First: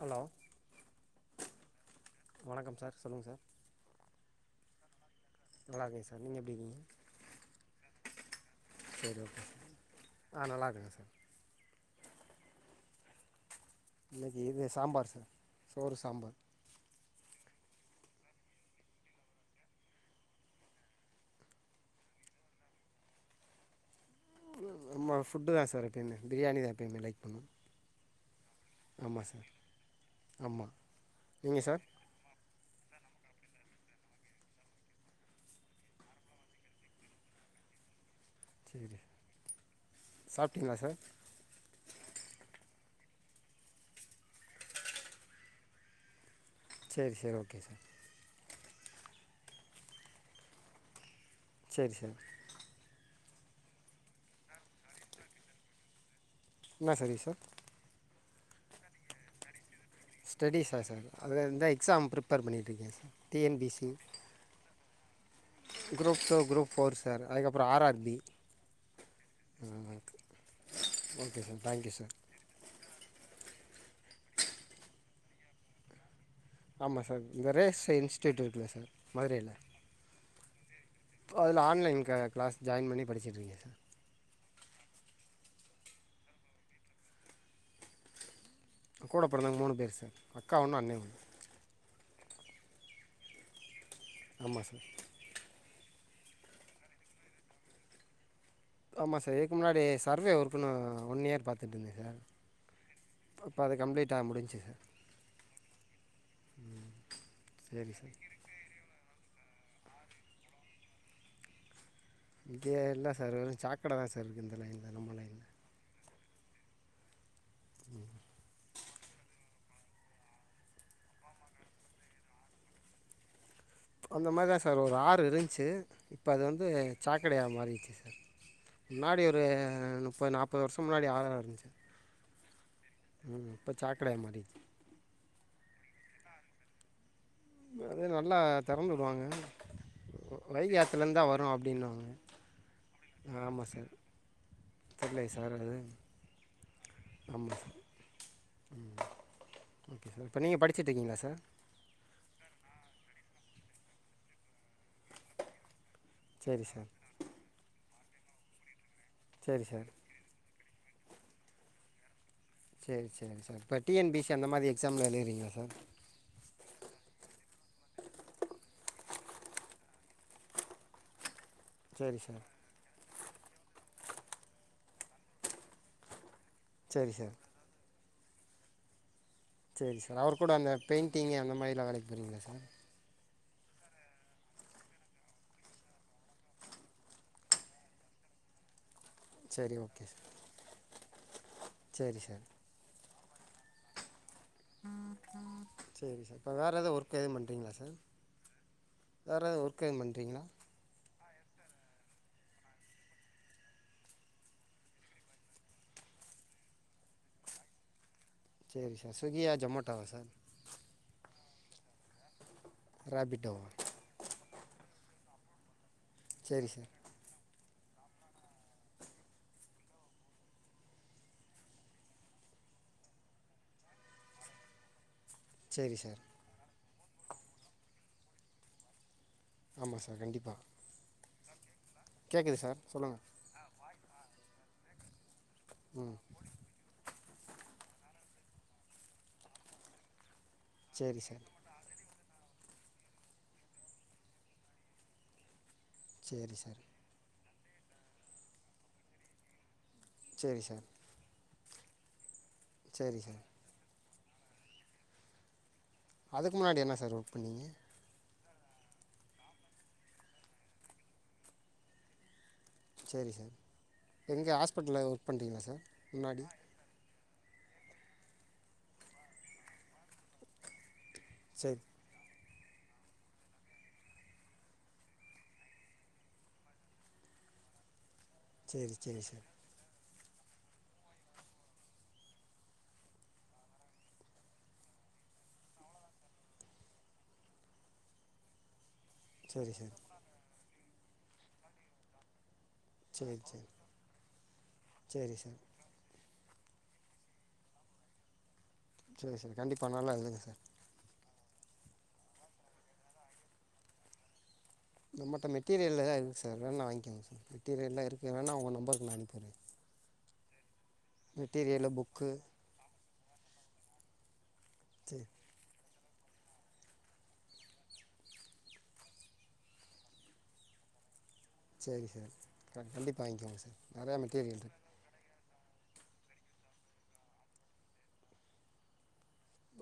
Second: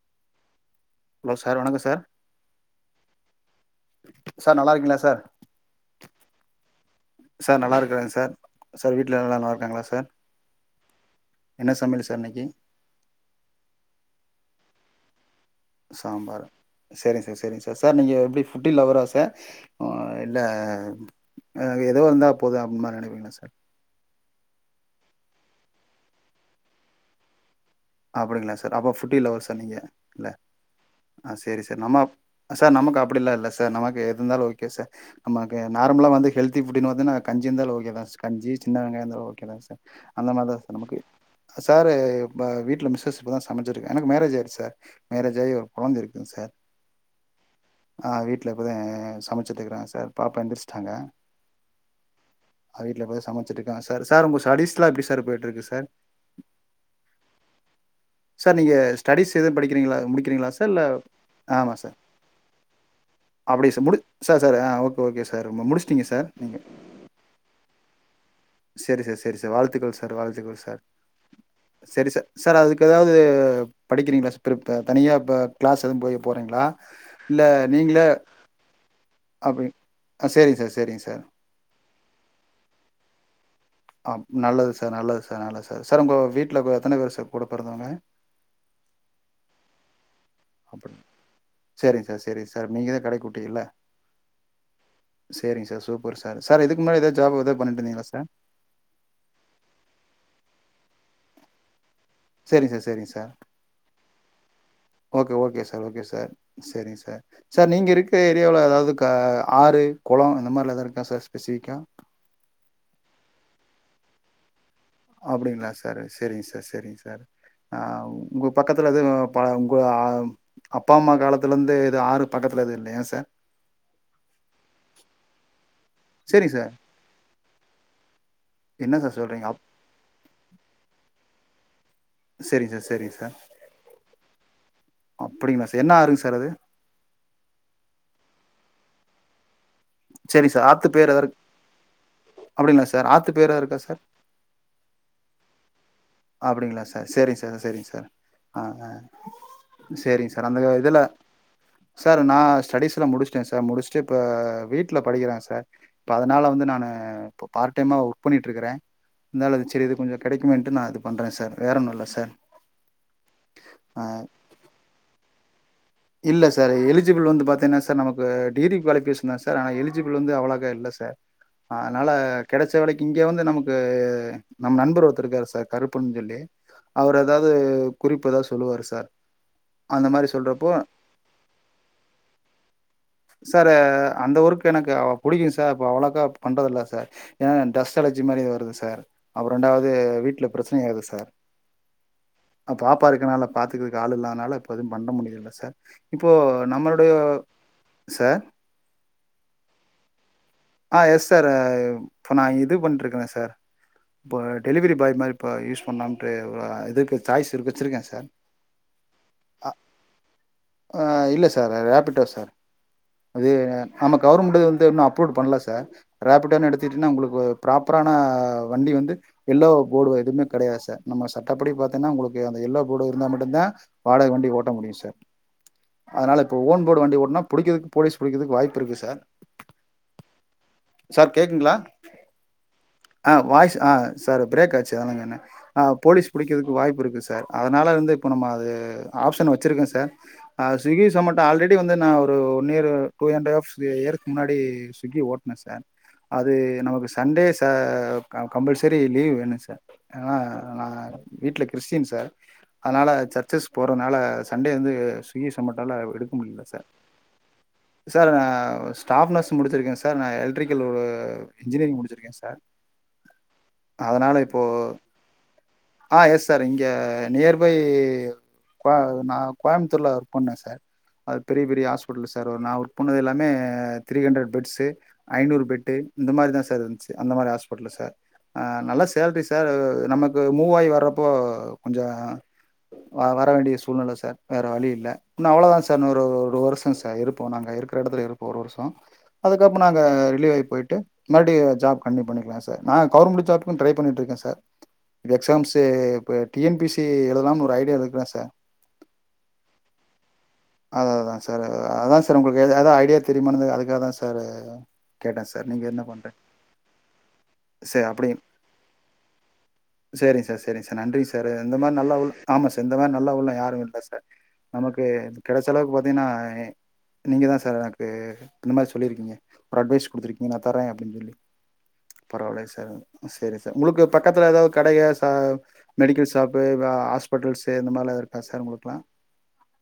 Hello hello sir வணக்கோ sir வணக்கம் sir சொல்லுங்கள் சார் நல்லா இருக்கீங் ங்களா சார் நல்லா இருக்கேங்க சார் நீங்கள் எப்படி இருக்கீங்க சார் நல்லா இருக்கறேங்க சார் சார் வீட்டுல சரி ஓகே நல்லா இருக்காங்களா சார் ஆ நல்லா இருக்கேங்க சார் என்ன சமையல் ச இது என்னக்கி இது சாம்பார் சார் சாம்பார் சேரிங்க சார் சேரிங்க சார் சார் நீங்க எப்டி ஃபுட்டி லவ்வரா சார் ஆ இல்ல அ எதோ இருந்தா போது அப்டீமா நெனைப்பீங்களா சார் ஆமா ஃபுட்டு தா சார் இருக்கு என்ன பிரியாணி தா எப்பேயுமே லைக் பண்ணுவே அப்டீங்களா சார் அப்போ ஃபுட்டி லவ்வர் சார் நீங்க இல்ல ஆமாம் ஆ சேரி சார் நம் ஆஃப் சார் நமக்கு ஆப் அப்டீலா இல்ல சார் நமக்கு ஏதுந்தாலு ஓகே சார் அம்மாக்கு நார்மல வந்து ஹல்தி புட்டு என் பாத்தனா கஞ்சி இருந்தாலு ஓகே தா சார் கஞ்சி சின்ன சரி வெங்காயந்தா ஓகே தா சார் அந்த மாதுதா சார் நமக்கு சாரே வா வீட் இல்ல மிஸ்ஸஸ் இப்போதா சமச்சிருக்கா எனக்கு மேரேஜ் ஆயிருச்சி சார் மேரேஜ் ஆயி ஒரு கொழந்த இருக்குதுங்க சார் சேரி சேரி ஓகே சார் ட்டுல இப்பதா அ அ சமைச்சிட்டு இருக்குறாங்க சார் பாப்பா எந்திரிச்சிட்டாங்க சரி சார் அவ வீட்ல இப்ப தா சம ச்சிட்டுருக்காங்க சார் சார் உங்க ஸ்டடீஸ்லா எப்டி சார் போயிட்டு இருக்கு சார் என்னா ஸ்டடீஸ் சார் சார் நீங்க ஸ்டடிஸ் எதும் படிக் ஸ்டெடீஸ்ஸா சார் அது வந்தா சார் எக்ஸாம் ப்ரிப்பேர் பண்ணிட்டுருக்க சார் டி என் பி அப்படியே சார் சி முடி சார் சார் ஆ ஓகே ஓகே சார் முடிச்சிட்டீங்க group sir two group four sir அதுக்கப்றோ ஆர் ஆர் பி செரி சார் செரி சார் வாழ்த்துக்கள் சார் வாழ்த்துக்கள் சார் ஓகே சார் தேங்க்யூ செரி சார் சார் அதுக் ஏதாவது படிக்கிறீங்களா [unintelligible] தனியா ப கிளாஸ் எதும் போய் போறீங்களா ஆமாம் சார் இல்ல இந்த ரேஸ் நீங்களே இன்ஸ்டியூட் இருக்குல்ல சார் மதுரையில் அப்டி சேரிங்க சார் சேரிங்க சார் அதில் ஆன்லைன் க கிளாஸ் ஜாயின் பண்ணி படிச்சிட்ருக்கே சார் ஆம் நல்லது சார் நல்லது சார் நல்லது சார் சார் உங்க வீட்ல வ எத்தன பேரு சார் கூட பொறதவங்க கூட பொறந்தவங்க மூணு பேரு சார் அக்கா ஒன்று அண்ணே அப்டிங் ஒன்று சேரிங் சார் செரிங்க சார் நீங்க கடைக்குட்டியில்ல ஆமாம் சார் சேரிங்க சார் சூப் ஒரு சாரு சார் இதுக்கு முன்னாடி எதா ஜாப் எது பண்ணிட்டுருந்தீங்களா சார் ஆமா சார் இதுக்கு முன்னாடி சர்வே ஒர்க்குனு ஒன் இயர் பாத்துட்டு இருந்தே செரிங் சார் செரிங்க சார் கம்ப்ளீட்டாக முடிஞ்சுச்சு sir okay okay sir okay sir செரிங்க சார் சார் நீங்க இருக்கிற ஏரிவுல எதாவது க ஆ ஆறு கொளோ இந்த மாரிலா எதாது இருக்கா சார் ஸ்பெசிஃபிக்காக இங்கே இல்ல சாரு வெறும் சாக்கட தா சார் இருக்கு இந்த லைன்ல அப்டிங்ளா சார் சேரிங்க சார் சேரிங்க சார் ஆ உங்க பக்கத்துல எதுவு பால கு ஆம் அப்பா அம்மா காலத்திலருந்தே எது ஆறு பக்கத்துல எது இல்லையா சார் அந்த மாதிரிதா சார் ஒரு ஆறு இருந்துச்சி இப்ப அது சேரிங்க வந்து சார் சாக் கிடையா மாரிச்சி சார் என்ன சார் முன்னாடி ஒரு சொல்றீங்க அப் முப்பது நாற்பது வருஷம் முன்னாடி ஆ [unintelligible] சார் செரிங்க சார் செரிங்க சார் மாறிடுச்சு அப்படிங்களா சார் என்ன ஆறுங்க சார் அது அது நல்லா தெறந்துவுடுவாங்க வ வ சரிங்க சார் வைகை ஆத்து பேர் ஆத்துலருந்து எதா தா இருக் வரு அப்டினுவாங்க அப்டிங்களா சார் ஆத்து பேர் எதா ஆமா இருக்கா சார் தெரியலயே சார் அது அப்டிங்களா சார் ஆ சேரிங்க சார் சேரிங்க சார் ஆ ஓகே சேரிங்க இப்போ சார் அந்த நீங்கள் படிச்சுட்டு இதுல இருக்கீங்களா சார் சார் நா ஸ்டடிஸ்லாம் முடிச்சிட்டேன் சா சார் முடிஸ்ட்டு இப்ப வீட்ல படிக்கிறாங்க சார் இப்போ அதனால சரி வந்து நானு சார் இப்போ பார்ட் டைமா ஒர்க் பண்ணிட்டு இருக்கறேன் இருந்தாலும் அது சரி இது கொஞ்ச கெடைக்குமே ன்ட்டு நா அது பண்ற சார் வேற ஒன்னும் இல்ல சார் சேரிங்க சார் சேரி இப்ப டி ஆ என் பி சி அந்த மாதிரி எக்ஸாம்ல எழுதிறீங்களா சார் இல்ல சார் எலிஜிபிள் வந்து பாத்தீங்கன்னா சார் நமக்கு டிகிரி குவாலிஃபிகேசன் தான் சார் ஆனா எலிஜிபிள் வந்து அவ்ளோக்கா இல்ல சார் ஆ அதனால சரி சார் கெடைச்ச வேலைக் இங்க வந்து நமக்கு நம் நண்பர் ஒருத்தர் இருக்காரு சார் கருப்புன்னு சொல்லி சரி அவர் சார் எதாவது குறிப்பு எதாவது சொல்லுவாரு சார் சேரி அந்த சார் மாதிரி அவர்கூட சொல்றப்போ அந்த பெயிண்ட் டிங்க அந்த மாரிலாம் அனுப்பிறீங்களா சார் சார் ஆ அந்த ஒர்க் எனக்கு புடிக்கும் சார் இப்ப அவ்வளோக்கா பண்றதில்ல சார் ஏன்னா டஸ்ட் அலர்ஜி மாதிரி வருது சார் அப்புற ரெண்டாவது வீட்ல பிரச்சனைையாகுது சார் சார் சேரி சார் ப்பா இருக்கனால பாத்துறதுக்கு ஆள் இல்லாதனால ஃபுல்லா இப்போ எதும் பண்ண முடியல சார் இப்போ நம்மளுடைய சார் வேற எதா ஒர்க் [unintelligible] ஆ எஸ் சார் இப்போ நா இது பண்ணிட்ருக்கறேன் சார் இப்போ டெலிவரி பாய் மாரி இப்போ யூஸ் பண்ணலாம்ட்டு ஒரு இதுக்கு சாய்ஸ் இருக்க வச்சுருக்கேன் sir Swiggy or Zomato sir இல்லை சார் ரேபிட்டோ சார் அதே ரேபிட்டோவா நம்ம கவர்மெண்ட்டு வந்து இன்னும் அப் பண்ல சார் சரி ராபிட்டோன்னு சார் எடுத்திட்டீங்கன்னா உங்களுக்கு ப்ராப்பரான வண்டி வந்து எல்லோ போர்டு எதுவுமே கெடையாது சார் நம்ம சட்டப்படி பாத்தீங்கன்னா உங்களுக்கு அந்த எல்லோ போர்டு இருந்தால் மட்டும்தான் வாடகை வண்டி ஓட்ட முடியும் சார் சரி சார் அதனால இப்ப ஓன் ஃபுட்போர்டு வண்டி ஓட்னா புடிக்கறக்கு போலீஸ் புடிக்கறதுக்கு வாய்ப்பு இருக்கு சார் ஆமா சார் கண்டிப்பா சார் கேக்குங்களா ஆ வாய்ஸ் ஆ சார் பிரேக் ஆச்சு ஜலங்க [unintelligible] ம் ஆஹ்போலீஸ் புடிக்கிறதுக்கு வாய்ப்பு இருக்கு சார் சார் அதனால இருந்து இப்போ நம்ம அது ஆப்ஷன் வச்சிருக்கேன் சார் ஆ ஸ்விகி சரி சொமட்டா சார் ஆல்ரெடி வந்து நான் one year two and half இயருக்கு முன்னாடி ஸ்விகி ஓட்டினன் சார் அது சரி சார் நமக்கு சண்டேஸ் ஆஹ் க கம்பல்சரி லீவ் வேணும் சார் ஆனா சரி சார் நான் வீட்டுல கிறிஸ்டின் சார் அதனால சரி சார் சர்ச்சஸ் போற அதனால சண்டே வந்து ஸ்விக்கி சமட்ட எடுக்க அதுக்கு முடியல முன்னாடி சார் என்ன ஒர்க் பண்ணீங்க சார் ந ஸ்டாப் நர்ஸ் முடிச்சிருக்கேன் சார் சார் நான் எலக்ரிக்கல் ஒரு இன்ஜினியரிங் முடிச்சுிருக்கேன் சார் சரி சார் அதனால எங்கே இப்போ ஹாஸ்பிட்டல ஒர்க் பண்ணுறீங்களா சார் ஆ முன்னாடி எஸ் சார் இங்க நியர்பை கோ நான் கோயம்புத்தூரில ஒர்க் பண்ணேன் சார் அது பெரிய சரி பெரிய ஹாஸ்பிட்டல் சார் சார் ஒரு நான் ஒர்க் பண்ணது எல்லாமே த்ரீ ஹண்ட்ரட் பெட்ஸு ஐநூறு பெட்டு இந்த மாதிரிதான் சார் இருந்துச்சு அந்த மாதிரி ஹாஸ்பிடல் சார் ஆஹ் சரி நல்ல சரி சேலரி சார் நமக்கு மூவாயி வர்றப்போ கொஞ்சம் வர வேண்டிய சூழ்நிலை சார் வேற வழி இல்லை இன்னும் அவ்வளோதான் சார் இன்னும் ஒரு ஒரு வருஷம் சார் இருப்போம் நாங்கள் இருக்கிற இடத்துல இருப்போம் ஒரு வருஷம் சரி அப்ப சார் நாங்க ரிலிவ் ஆயி போயிட்டு மறுபடியும் ஜாப் கண்டினியு பண்ணிக்கலாம் சார் நான் சரி கவர்மெண்ட் சார் ஜாப்க்கும் ட்ரை பண்ணிட்டு இருக்கேன் சார் சரி சார் எக்ஸாம்ஸ் இ இப்போ டிஎன்பிசி எழுதலாம்னு ஒரு ஐடியால இருக்கிறேன் சார் சரி சார் கண்டிப்பா நல்லா எழுதுங்க சார் அததான் சார் அதான் சார் உங்களுக்கு எதாவது ஐடியா தெரியுமானது அதுக்காக தான் சார் நம்மட்ட கேட்டேன் சார் நீங்கள் என்ன மெட்டீரியல்ல பண்ணுறேன் இருக்குது சார் வேனுநா வாங்கிக்கோங்க சார் மெட்டீரிய சரி எல்லாம் இருக்குது வேன்னா உங்கள் நம்பருக்கு நான் அனுப்பிடுறேன் சேரிங்க சார் ச சேரிங்க சார் நன்றி சாரே இந்த மெட்டீரியலு மாரி நல்ல புக்கு உள் ஆமா சார் இந்த மாரி நல்ல நல்ல உள்ளம் யாரும் இல்ல சார் நமக்கு சரி இந்த செலவுக்கு பாத்தீங்கன்னா நீங்க தான் சார் எனக்கு இந்த மாரி சொல்லியிருக்கீங்க ஒரு அட்வைஸ் குடுத்துருக்கீங்க நான் தர்ரேன் அப்படின்னு சொல்லி சரி சார் பரவாயில்லை க சார் கண்டிப்பாக செரி வாங்கிக்கோங்க சார் உங்களுக்கு நிறையா பக்கத்துல மெட்டீரியல் எதாவது இருக்குது கடைக சா மெடிக்கல் ஷாப்பு ஹாஸ்பிட்டல்ஸு இந்த மாரிலா இருக்கா சார் உங்களுக்குல்லா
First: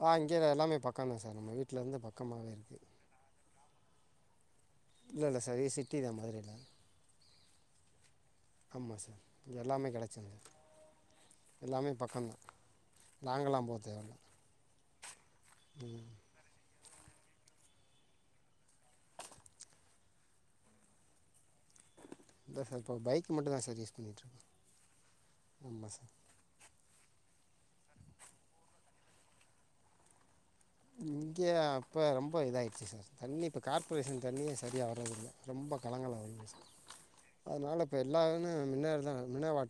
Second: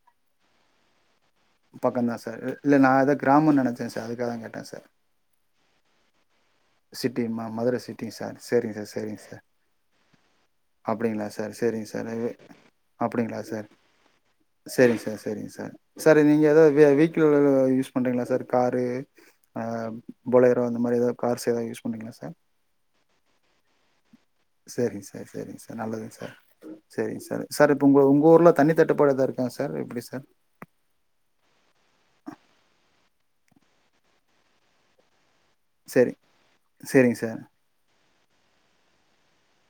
அஹ் இங்க எல்லாமே பக்கம் தான் சார் நம்ம வீட்லருந்து பக்கமாவே இருக்குது சே சார் அதுக்காகதா கேட் இல்ல இல்ல சார் இது சிட்டி தான் மதுரைல மதுர சிட்டி சார் செரிங்க சார் செரிங்க சார் இங்கே எல்லாமே கிடச்சிரும் சார் அப்டிங்களா சார் செரிங்க எல்லாமே சார் பக்கம்தான் [unintelligible] அப்டிங்களா சார் லாங்கெல்லாம் போக தேவையில்ல செரிங்க சார் [unintelligible] சார் ம் சார் நீங்க எதாவது வெ வெஹிகிள் எதாவது யூஸ் பண்றீங்களா சார் காரு அஹ் பொளைரோ அந்த மாரி எதாது கார்ஸ் எதாது யூஸ் பண்றீங்களா சார் இல்லை இப்போ பைக் மட்டும் தான் சார் யூஸ் பண்ணிகிட்ருக்கோம் சேரிங்க சார் சேரிங்க சார் நல்லதுங் சார் சேரிங்க சார் சார் இப்போ உங்க உங்க ஊர்ல தண்ணி தட்டுப்பாடு எதாது இருக்கா சார் எப்டி சார் [unintelligible] இங்கே அப்ப ரொம்ப இதாயிடுச்சு சார் தண்ணி இப்ப கார்பரேஷன் தண்ணியே சரியா வரதில்ல ரொம்ப சரி கலங்கலா வருது சார் சரிங்க சார் அதுனால இப்ப எல்லா மின்ன மினரல் தா மினரல் வாட்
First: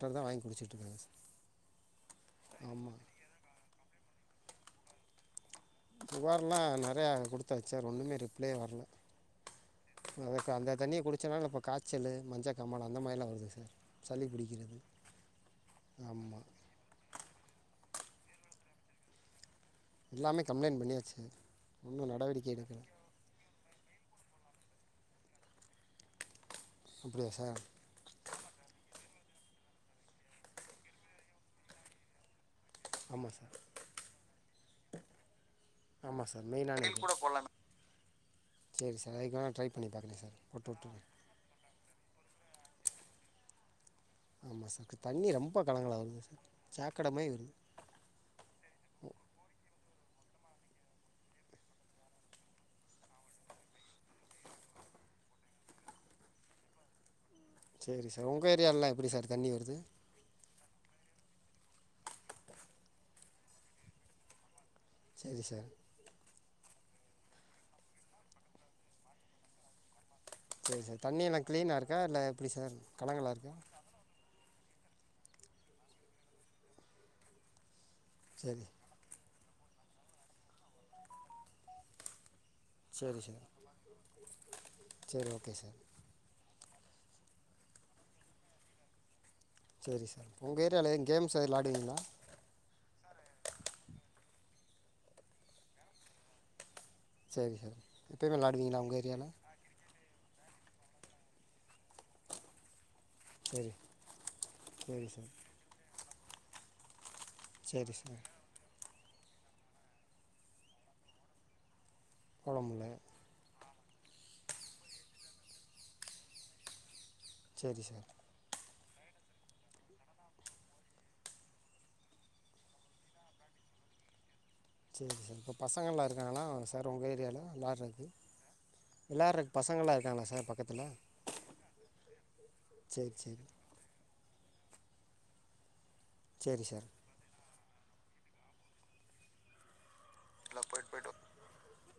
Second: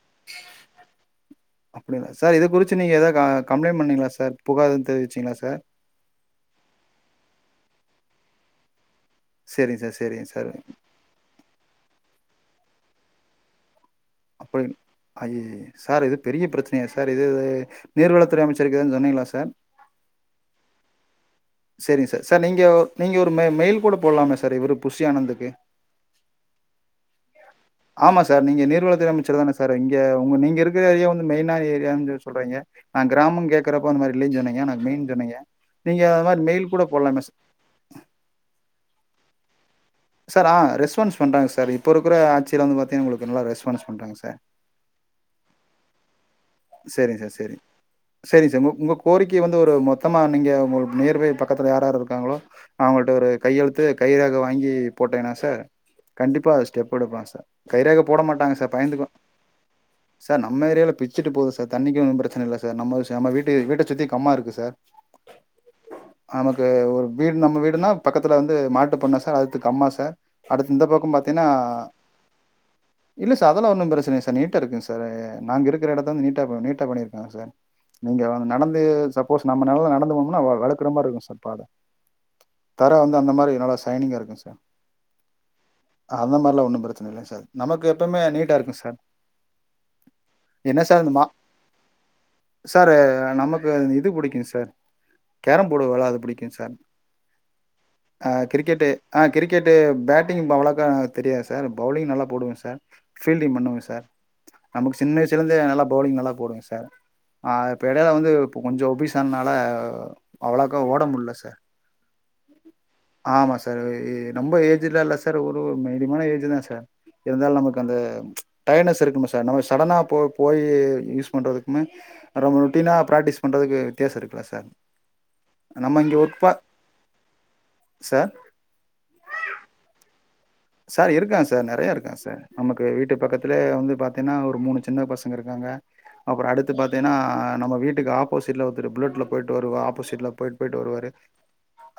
அப்டிங்களா சார் இது குறிச்சு நீங்க ஆமாம் எதா கம்ளைண்ட் பண்ணீங்களா சார் புகார் எதும் தெரிவிச்சீங்களா சார் புகார்லா நெறையா குடுத்தாச்சு ஒன்னுமே ரிப்ளயே வர்ல சரிங்க சார் சரிங்க எனக்கு சார் அந்த தண்ணிய குடிச்சனால இப்ப காச்சலு மஞ்ச காமால அந்த மாரிலா வருது சார் சளி அப்பயு பிடிக்கிறது ஐயயோ சார் இது பெரிய ஆமாம் பிரச்சனையா சார் இது நீர்வளத்துறை அமைச்சருக்கு எதும் சொன்னிங்களா சார் எல்லாமே கம்ப்ளைன்ட் பண்ணியாச்சு செரிங்க ஒன்றும் சார் சார் நடவடிக்கை நீங்க எடுக்கலை நீங்க ஒரு ம மெயில் கூட போடலாமே சார் இவரு புஷ்ஷியானந்துக்கு அப்டியா சார் சரிதான சார் இங்க உங்க நீங்க இருக்கிற ஏரியா வந்து மெயினா ஏரியான்னு சொல்றீங்க நான் ஆமாம் கிராமம் கேக்குறப்ப அந்த மாரி இல்லன்னு சொன்னீங்க ஆனா மெயின் சொன்னீங்க நீங்க ஆமா அது மாதிரி சார் மெயில் கூட மெயினான போடலாமே சார் ஏரியா சேரி சார் அதுக்கு வேனா சார் ஆ ரெஸ்பான்ஸ் பண்றாங்க சார் இ இப்ப இருக்குற ஆட்சில வந்து பாத்தீங்கனா உங்களுக்கு நல்ல ரெஸ்பான்ஸ் பண்றாங்க சார் ஆமா சார் தண்ணி ரொம்ப கலங்கலா வருது சார் சாக்கடை சரிங்க மாதிரி சார் வருது சரி சரிங்க சார் உ உங்க கோரிக்கை வந்து ஒரு மொத்த மொத்தமா நீங்க உங்களுக்கு நியர்பை பக்கத்துல யார் யார் இருக்காங்களோ அவங்கள்கிட்ட ஒரு கையெழுத்து கை ரேகை வாங்கி போட்டேங்னா சார் கண்டிப்பாக ஸ்டெப் எடுப்பாங்க சார் கைராக சரி போட உங்கள் மாட்டாங்க சார் ஏரியாலெலாம் பயந்துக்கு எப்படி வாங்க சார் தண்ணி வருது சார் நம்ம ஏரியாவிலே பி வச்சிட்டு போதும் சார் தண்ணிக்கு ஒன்னும் பிரச்சனை இல்லை சார் நம்ம நம் வீட்டு வீட்டை சுற்றி கம்மாய் இருக்குது சார் சரி சார் [inaudible] நமக்கு ஒரு வீடு நம்ம வீடுனா பக்கத்தில் வந்து மாட்டு பண்ணைசார் அடுத்து கம்மா சார் அடுத்து சரி இந்த சார் பக்கம் தண்ணி எல்லாம் பாத்தீங்கன்னா கிளீனா இருக்கா இல்ல எப்படி சார் கலங்கலா இல்ல சார் இருக்கா அதெல்லாம் ஒன்னும் பிரச்சனை இல்ல சார். நீட்டா இருக்குங்க சார் நாங்க இருக்கு எல்லா இடத்துலயும் நீ நீட்டா பண்ணியிருக்காங்க சார் நீங்க வந்து சரி நடந்து ச சப்போஸ் நம்ம நடந்து போணோம்னா வ வழுக்கற மாதிரி இருக்கும்க் சார் பாதை தரை வந்து சரி அந்த சார் மாதிரி நல்லா சைனிங்கா இருக்கும் சார் சரி ஓகே சார் அந்த மாதிரியெல்லாம் ஒன்றும் பிரச்சனை இல்லை சார் நமக்கு எப்பவுமே நீட்டாக இருக்கும் சார் சரி சரி என்ன சார் இந்த மா சார் நமக்கு இது பிடிக்குங்க சார் கேரம் போர்டு வவிளையாட பிடிக்கும் சார் சரி சார் எப்பயுமே ஆஹ் விளாடுவீங்களா கிரிக்கெட்டு உங்கள் ஆஹ் ஏரியாவில் கிரிக்கெட்டு பேட் பேட்டிங் அவ்வளாக்கா தெரியாது சார் பவுலிங் நல்லா போடுவேன் சார் ஃபீல்டிங் சரி பண்ணுவேங்க சார் நமக்கு சரி சின்ன சார் வயசு நல்லா பவுலிங் நல்லா போடுவேங்க சார் ஆஹ் இப்ப சரி இடையில சார் வந்து கொஞ்சம் ஒப னால அவ்ளோக்கா ஓட முடியல சார் குழம்பல [inaudible] ஆமா சார் ரொம்ப ஏஜ் இல்ல இல்ல சார் ஒரு மீடியமான ஏஜ் தான் சார் இருந்தாலும் நமக்கு சரி அந்த சார் டயடனஸ் இருக்குமா சார் நம்ம சடனாக போய் யூஸ் பண்ணுறதுக்குமே ரொம்ப ருட்டீனாக ப்ராக்டிஸ் பண்ணுறதுக்கும் வித்தியாசம் இருக்குலா சார் இப்போ நம்ம பசங்கள்லாம் இங்க ஒர்க் இருக்காங்களா பா சார் உங்கள் ஏரியாவில யார் சார் எல்லாரும் இருக்காங்க பசங்களெல்லாம் இருக்க சார் [unintelligible] சார் இருக்காங்க சார் நிறைய இருக்காங்க சார் நமக்கு சரி வீட்டு சரி பக்கத்தல வந்து பார்த்த ஏன்னா ஒரு மூணு சின்ன பசங்க இருக்காங்க அப்புறம் சரி அடுத்து சார் பாத்தீங்கன்னா நம்ம வீட்டுக்கு ஆபோசிட்ல ஒத்தறு புல்லட் ல போயிட்டு வருவா ஆ ஆப்போசிட்ல போயிட்டு போயிட்டு வருவாரு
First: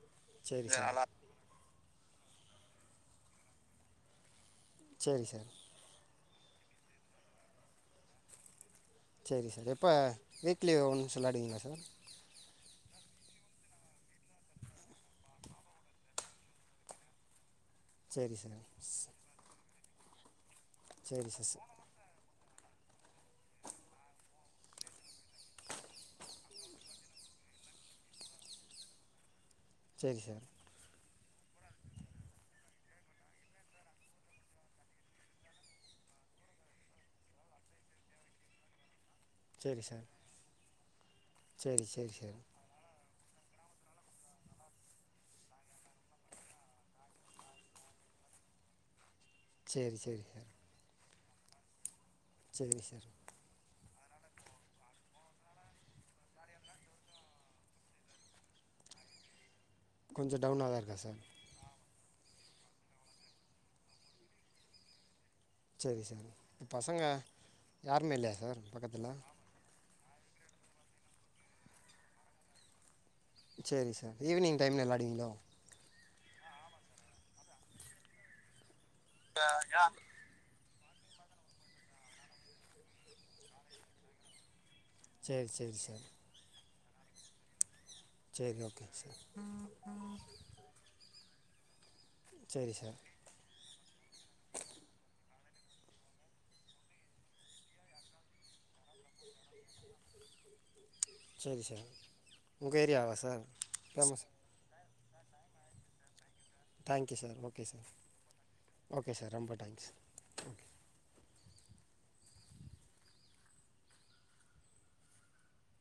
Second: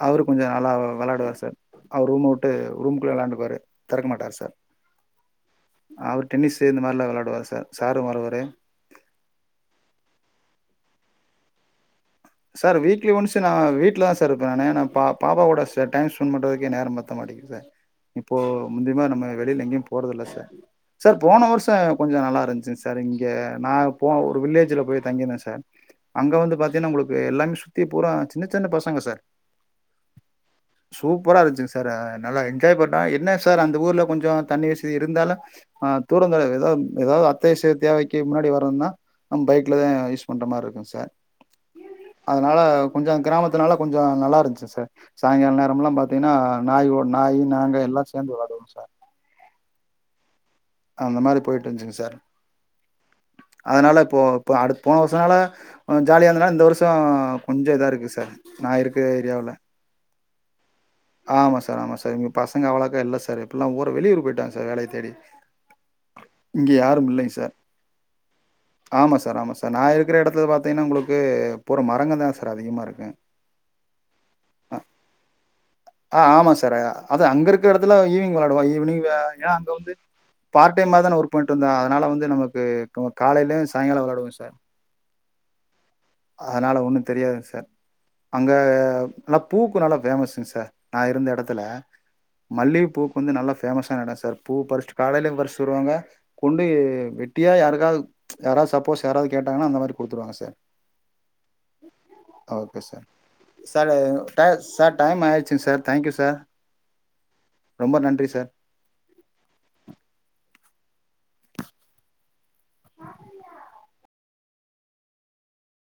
அவரு கொஞ்சம் சரி நல்லா சார் விளையாடுவார் சார் ஆ ரூம்மவுட்டு ரூமுக்குள்ள எாண்டு போரு திறக்க மாட்டார் சார் சரி சார் அவர் டென்னிஸ்ஸு இந்த மாதிரிலாம் விளையாடுவார் சார் சரு மறுவரு சரி சார் இப்போ வீக்லி ஒன்ஸ் விளையாடுவீங்களா சார் சார் வீக்லி ஒன்ஸ் நான் வீட்டுலதான் சார் இருப்பே நான பாப்பாவ கூட ச டைம் ஸ்பெண்ட் பண்றதுக்கே நேரம் மாத்த மாட்டே சார் சரி இப்போ சார் முந்துமா நம்ம வெளியில எங்கயும் போடுதல சார் சார் போன வருஷம் கொஞ்சம் நல்லா இருந் சார் இங்க நான் போ ஒரு வில்லேஜ்ல போய் தங்கியிருந்தேன் சார் அங்க வந்து பாாரத்தீங்கன்னா உங்களுக்கு எல்லாமே சுத்தி பூரா சின்ன சின்ன பசங்க சார் சரி சார் சூப்பராக இருந்துச்சிங்க சார் நல்லா என்ஜாய் பண்ணுறேன் என்ன சார் அந்த ஊரில் கொஞ்சம் தண்ணி வசதி இருந்தாலும் தூரந்த ஏதாவது ஏதாவது அத்தை வச தேவைக்கு முன்னாடி வரணனால் ஆ சரி பைக்லதான் சார் யூஸ் பண்ற மாதிரி இருக்கும் சார் ச சரி சரி சார் கொஞ்சம் கிராமத்துனால கொஞ்சம் நல்லா இருந்துச்சு சார் சாய்ங்கால நேரம் எலாம் பார்த்தீங்கன்னா நாய் நாய் நாங்க எல்லாம் சேர்ந்து விளாடுவோம் சார் சரி சரி சரி அந்த மாதிரி போயிட்டு இருந்துச்சு சார் சரி சார் அதனால இப்போ இப்ப அடு போன வருஷனால ஜாலியா இருந்ததுனா இந்த வருஷம் கொஞ்சம் இதா இருக்கு சார் நான் இருக்க ஏரியவுல கொஞம் டனாக த இருக்கு ஆமா சார் ஆமா சார் சார்ங்க பசங்க அவ்ளக்க இல்ல்ல சார்ப்பல்லாம் ஊ வெளியூர் போயிட்டாங்க சார் வேலையை தேடி சரி சார் இப்ப இங்க பசங்க யாரும் இல்லைங்க சார் யாருமே இல்லையா சார் பக்கத்துல ஆமா சார் ஆமா சார் நா இருக்கிற இடத்துல பார்த்தீங்கன்னா உங்களுக்கு போகிற மரங்கள் தான் சார் அதிகமாக இருக்கு சரி சார் ஈவினிங் டைம் நல்லாடிங்களோ ஆஹ் ஆமா சார் அது அங்க இருக்க இடத்துல ஈவினங் விளாடுவா ஈவினிங் ஏன்னா அங்க வந்து பார்ட் டைம் தானே ஒர்க் பயிட்டுந்தன் அதனால வந்து நமக்கு காலைலுல் சாயங்காலம் விளையாடும் சார் சரி சரி சார் அதனால்ல ஒன்றும் தெரியாது சார் அங்கே சரி ஓகே சார் நல்லா பூக்கு நல்லா ஃபேமஸ்ங்க சார் நான் இருந்த இடத்துல சரி சார் மல்லிகைப்பூக்கு வந்து நல்லா ஃபேமஸான இடம் சார் பூ பறிஸ்டு காலையிலயு ப றிஸ்டு வருவாங்க கொண்டு வெட்டியா யாருக்காது யாராவது சப்போஸ் யாராது கேட்டாங்கனா அந்த மாரி குடுத்துருவாங்க சார் சரி சார் ஓகே உங்கள் சார் ஏரியாவா சாரு ஃபேமஸ் டய சா டைம் [unintelligible] செரி sir thank you sir thank you sir okay sir ரொம்ப நன்றி சார் ஓகே சார் ரெம்ப தேங்க்ஸ்